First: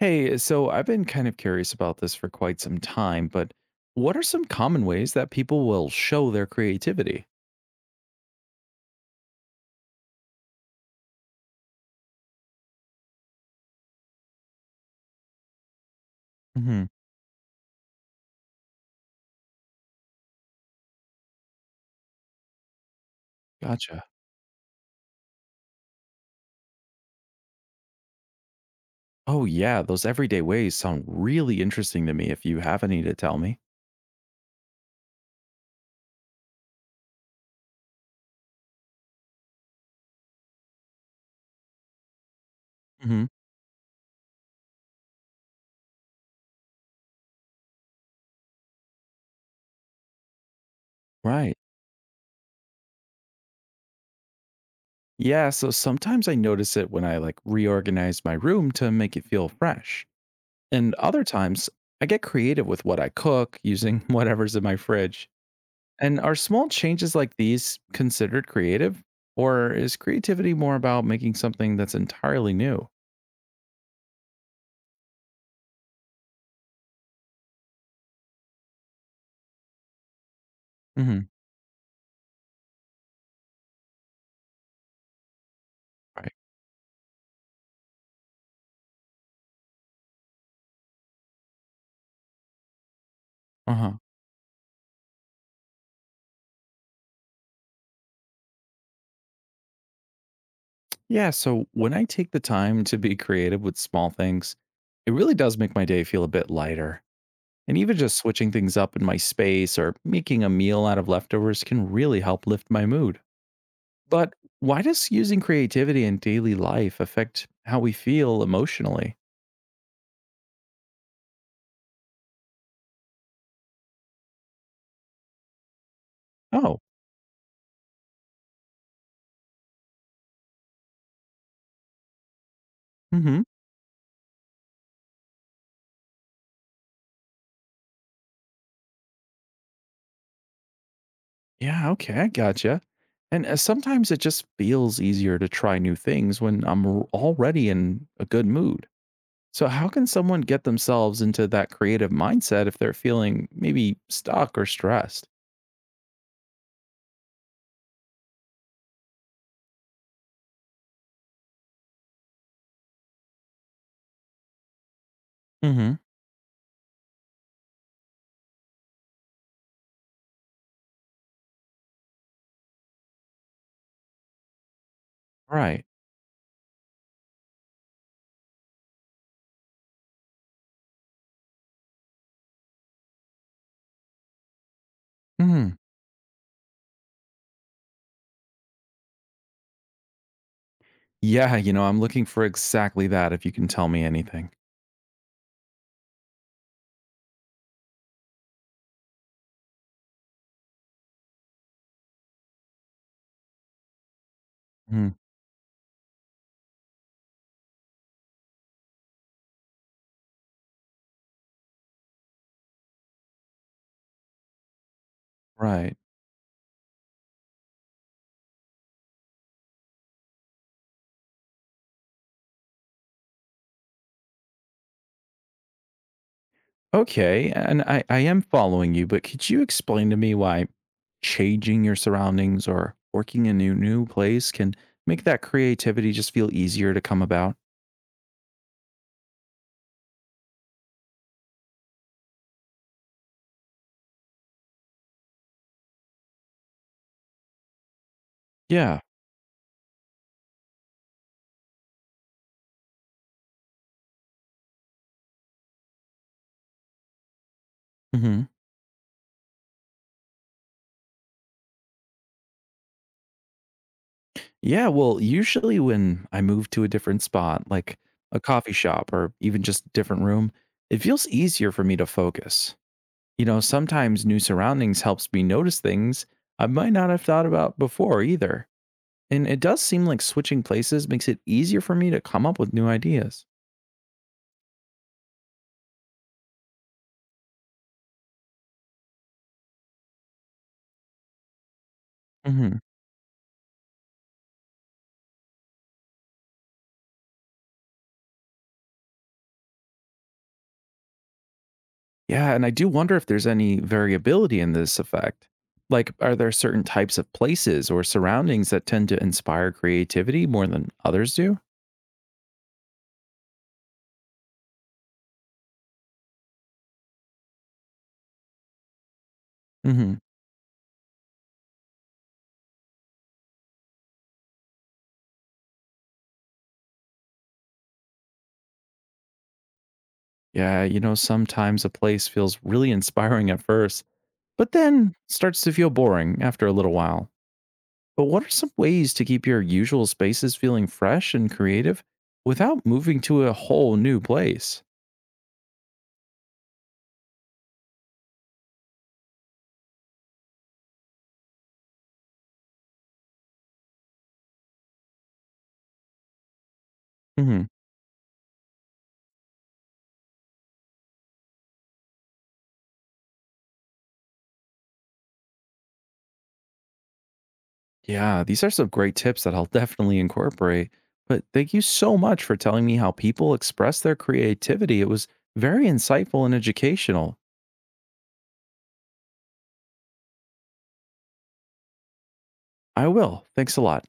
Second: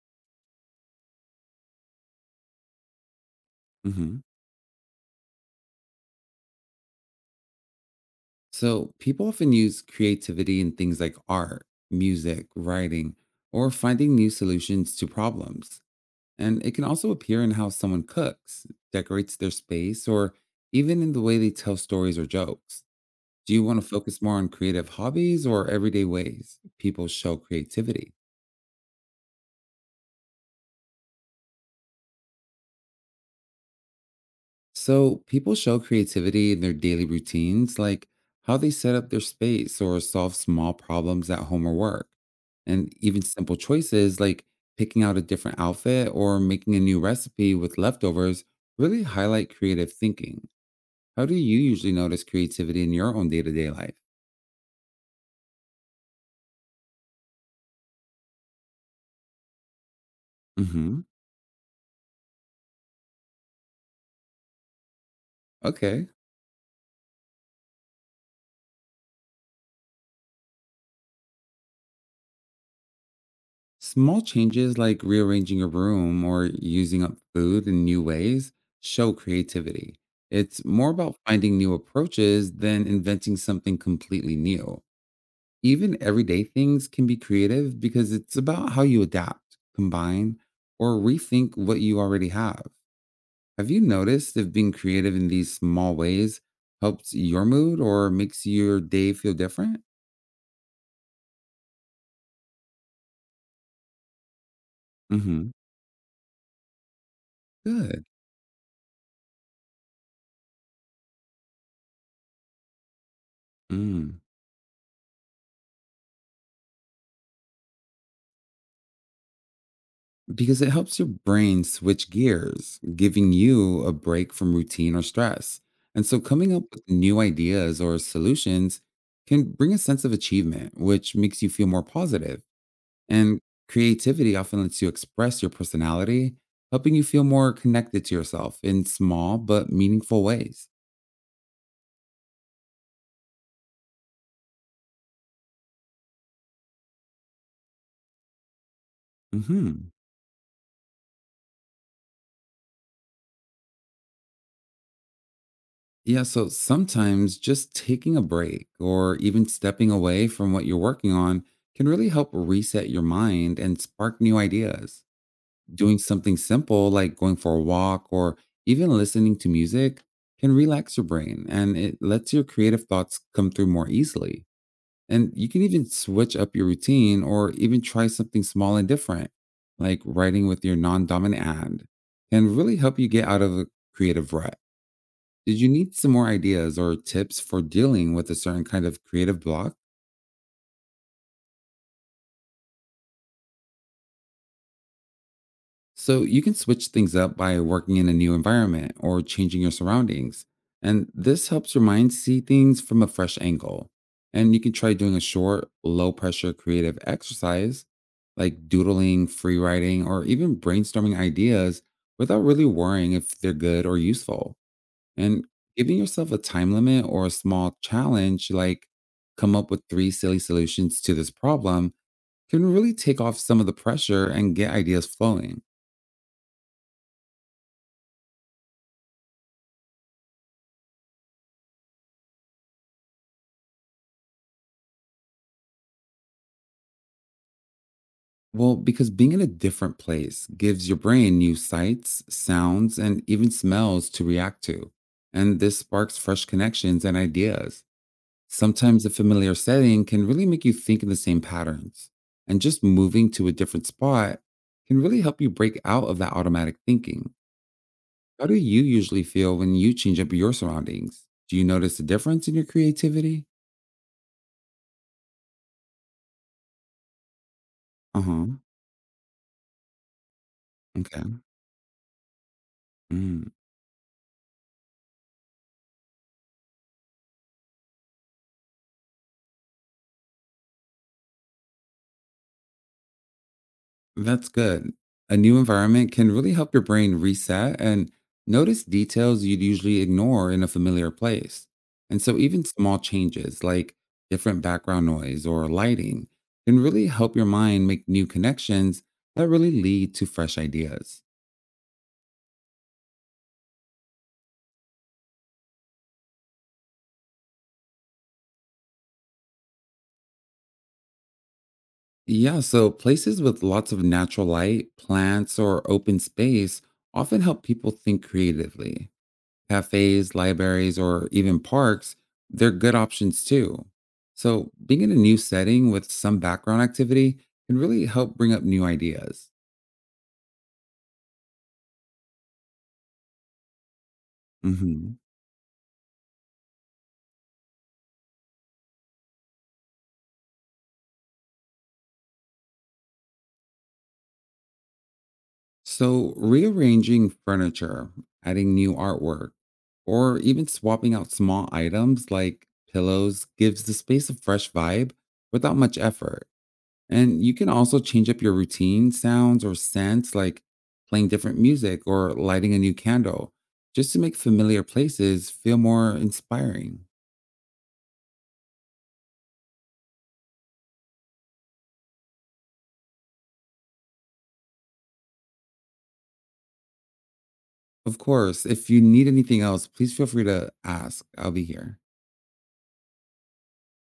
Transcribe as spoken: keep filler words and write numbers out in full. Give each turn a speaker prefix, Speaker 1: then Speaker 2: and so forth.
Speaker 1: Hey, so I've been kind of curious about this for quite some time, but what are
Speaker 2: Hmm.
Speaker 1: some common ways that people will show their creativity?
Speaker 2: So, people often use creativity in things like art, music, writing, or finding new solutions to problems. And it
Speaker 1: Hmm.
Speaker 2: can also appear in how someone cooks, decorates their space, or even in the way they tell stories or jokes. Do you want to
Speaker 1: Gotcha.
Speaker 2: focus more on creative hobbies or everyday ways people show creativity?
Speaker 1: Oh, yeah, those everyday ways sound really interesting to me if you have any to tell me.
Speaker 2: So, people show creativity in their daily routines, like how they set up their space or solve small problems at home or work. And even
Speaker 1: Hmm.
Speaker 2: simple choices like picking out a different outfit or making a new recipe with leftovers really highlight creative thinking. How do
Speaker 1: Right.
Speaker 2: you usually notice creativity in your own day to day life?
Speaker 1: Yeah, so sometimes I notice it when I like reorganize my room to make it feel fresh. And
Speaker 2: Hmm.
Speaker 1: other times I get creative with what I cook using whatever's in my fridge.
Speaker 2: Okay.
Speaker 1: And are small changes like these considered creative? Or is creativity more about making something that's entirely new?
Speaker 2: Small changes like rearranging a room or using up food in new ways show creativity. It's more about
Speaker 1: Hmm.
Speaker 2: finding new approaches than inventing something completely new. Even
Speaker 1: Right.
Speaker 2: everyday things can be creative because it's about how you adapt, combine, or rethink what you already have. Have
Speaker 1: Uh
Speaker 2: you
Speaker 1: huh.
Speaker 2: noticed if being creative in these small ways helps your mood or makes your day feel different?
Speaker 1: Yeah. So when I take the time to be creative with small things, it really
Speaker 2: Hmm.
Speaker 1: does make my day feel a bit lighter. And even
Speaker 2: Good.
Speaker 1: just switching things up in my space or making a meal out of leftovers can really help lift my mood.
Speaker 2: Mm.
Speaker 1: But why does using creativity in daily life affect how we feel emotionally?
Speaker 2: Because it helps your brain switch gears, giving you a break from routine or stress. And so coming up
Speaker 1: Oh,
Speaker 2: with new ideas or solutions can bring a sense of achievement, which makes you feel more positive.
Speaker 1: mm
Speaker 2: And
Speaker 1: hmm.
Speaker 2: creativity often lets you express your personality, helping you feel more connected to yourself in small but meaningful ways.
Speaker 1: Yeah, okay, I gotcha. And uh, sometimes it just feels easier to try new things when I'm r- already in a good mood. So, how
Speaker 2: Mhm.
Speaker 1: can someone get themselves into that creative mindset if they're feeling maybe stuck or stressed?
Speaker 2: Yeah, so sometimes just taking a break or even stepping away from what you're working on can really help reset your mind and spark new ideas.
Speaker 1: Hmm.
Speaker 2: Doing something simple like going for a walk or even listening to music can relax your brain and it lets your creative thoughts come through more easily. And you can
Speaker 1: Right.
Speaker 2: even switch up your routine or even try something small and different, like writing with your non dominant hand, can really help you get out of the creative rut. Did you
Speaker 1: Hmm.
Speaker 2: need some more ideas or tips for dealing with a certain kind of creative block?
Speaker 1: Yeah, you know, I'm looking for exactly that if you can tell me anything.
Speaker 2: So you can switch things up by working in a new environment or changing your surroundings. And this helps your mind see things from a fresh angle. And you can try
Speaker 1: Mhm.
Speaker 2: doing a short, low pressure creative exercise like doodling, free writing, or even brainstorming ideas without really worrying if they're good or useful. And
Speaker 1: Right.
Speaker 2: giving yourself a time limit or a small challenge, like come up with three silly solutions to this problem, can really take off some of the pressure and get ideas flowing.
Speaker 1: Okay, and I, I am following you, but could you explain to me why changing your surroundings or working in a new new place can make that creativity just feel easier to come about?
Speaker 2: Well, because being in a different place gives your brain new sights, sounds, and even smells to react to. And this sparks fresh connections and ideas.
Speaker 1: Yeah.
Speaker 2: Sometimes a familiar setting can really make you think in the same patterns. And just moving to a different spot can really help you break out of that automatic thinking.
Speaker 1: Hmm.
Speaker 2: How do you usually feel when you change up your surroundings? Do you notice a difference in your creativity?
Speaker 1: Yeah. Well, usually when I move to a different spot, like
Speaker 2: Uh
Speaker 1: a
Speaker 2: huh.
Speaker 1: coffee shop or even just a different room, it feels
Speaker 2: Okay.
Speaker 1: easier for me to focus.
Speaker 2: Mm,
Speaker 1: You know, sometimes new surroundings helps me notice things I might not have thought about before either. And it does seem like switching places makes it easier for me to come up with new ideas.
Speaker 2: that's good. A new environment can really help your brain reset and notice details you'd usually ignore in a familiar place. And so, even
Speaker 1: Hmm.
Speaker 2: small changes like different background noise or lighting can really help your mind make new connections that really lead to fresh ideas.
Speaker 1: Yeah, and I do wonder if there's any variability in this effect. Like, are there certain types of places or surroundings that tend to inspire creativity more than others do?
Speaker 2: Yeah, so places with lots of natural light, plants, or open space often help people think creatively.
Speaker 1: Hmm.
Speaker 2: Cafes, libraries, or even parks, they're good options too. So, being in a new setting with some background activity can really help bring up new ideas.
Speaker 1: Yeah, you know, sometimes a place feels really inspiring at first, but then
Speaker 2: Hmm.
Speaker 1: starts to feel boring after a little while. But what are some ways to keep your usual spaces feeling fresh and creative without moving to a whole new place?
Speaker 2: So, rearranging furniture, adding new artwork, or even swapping out small items like pillows gives the space a fresh vibe without much effort. And you can also change up your routine sounds or scents, like playing different music or lighting a new candle, just to make familiar places feel more inspiring.
Speaker 1: Yeah, these are some great tips that I'll definitely incorporate. But thank you so much for telling me how people express their creativity. It was very insightful and educational.
Speaker 2: Of course, if you need anything else, please feel free to ask. I'll be here.
Speaker 1: I will. Thanks a lot.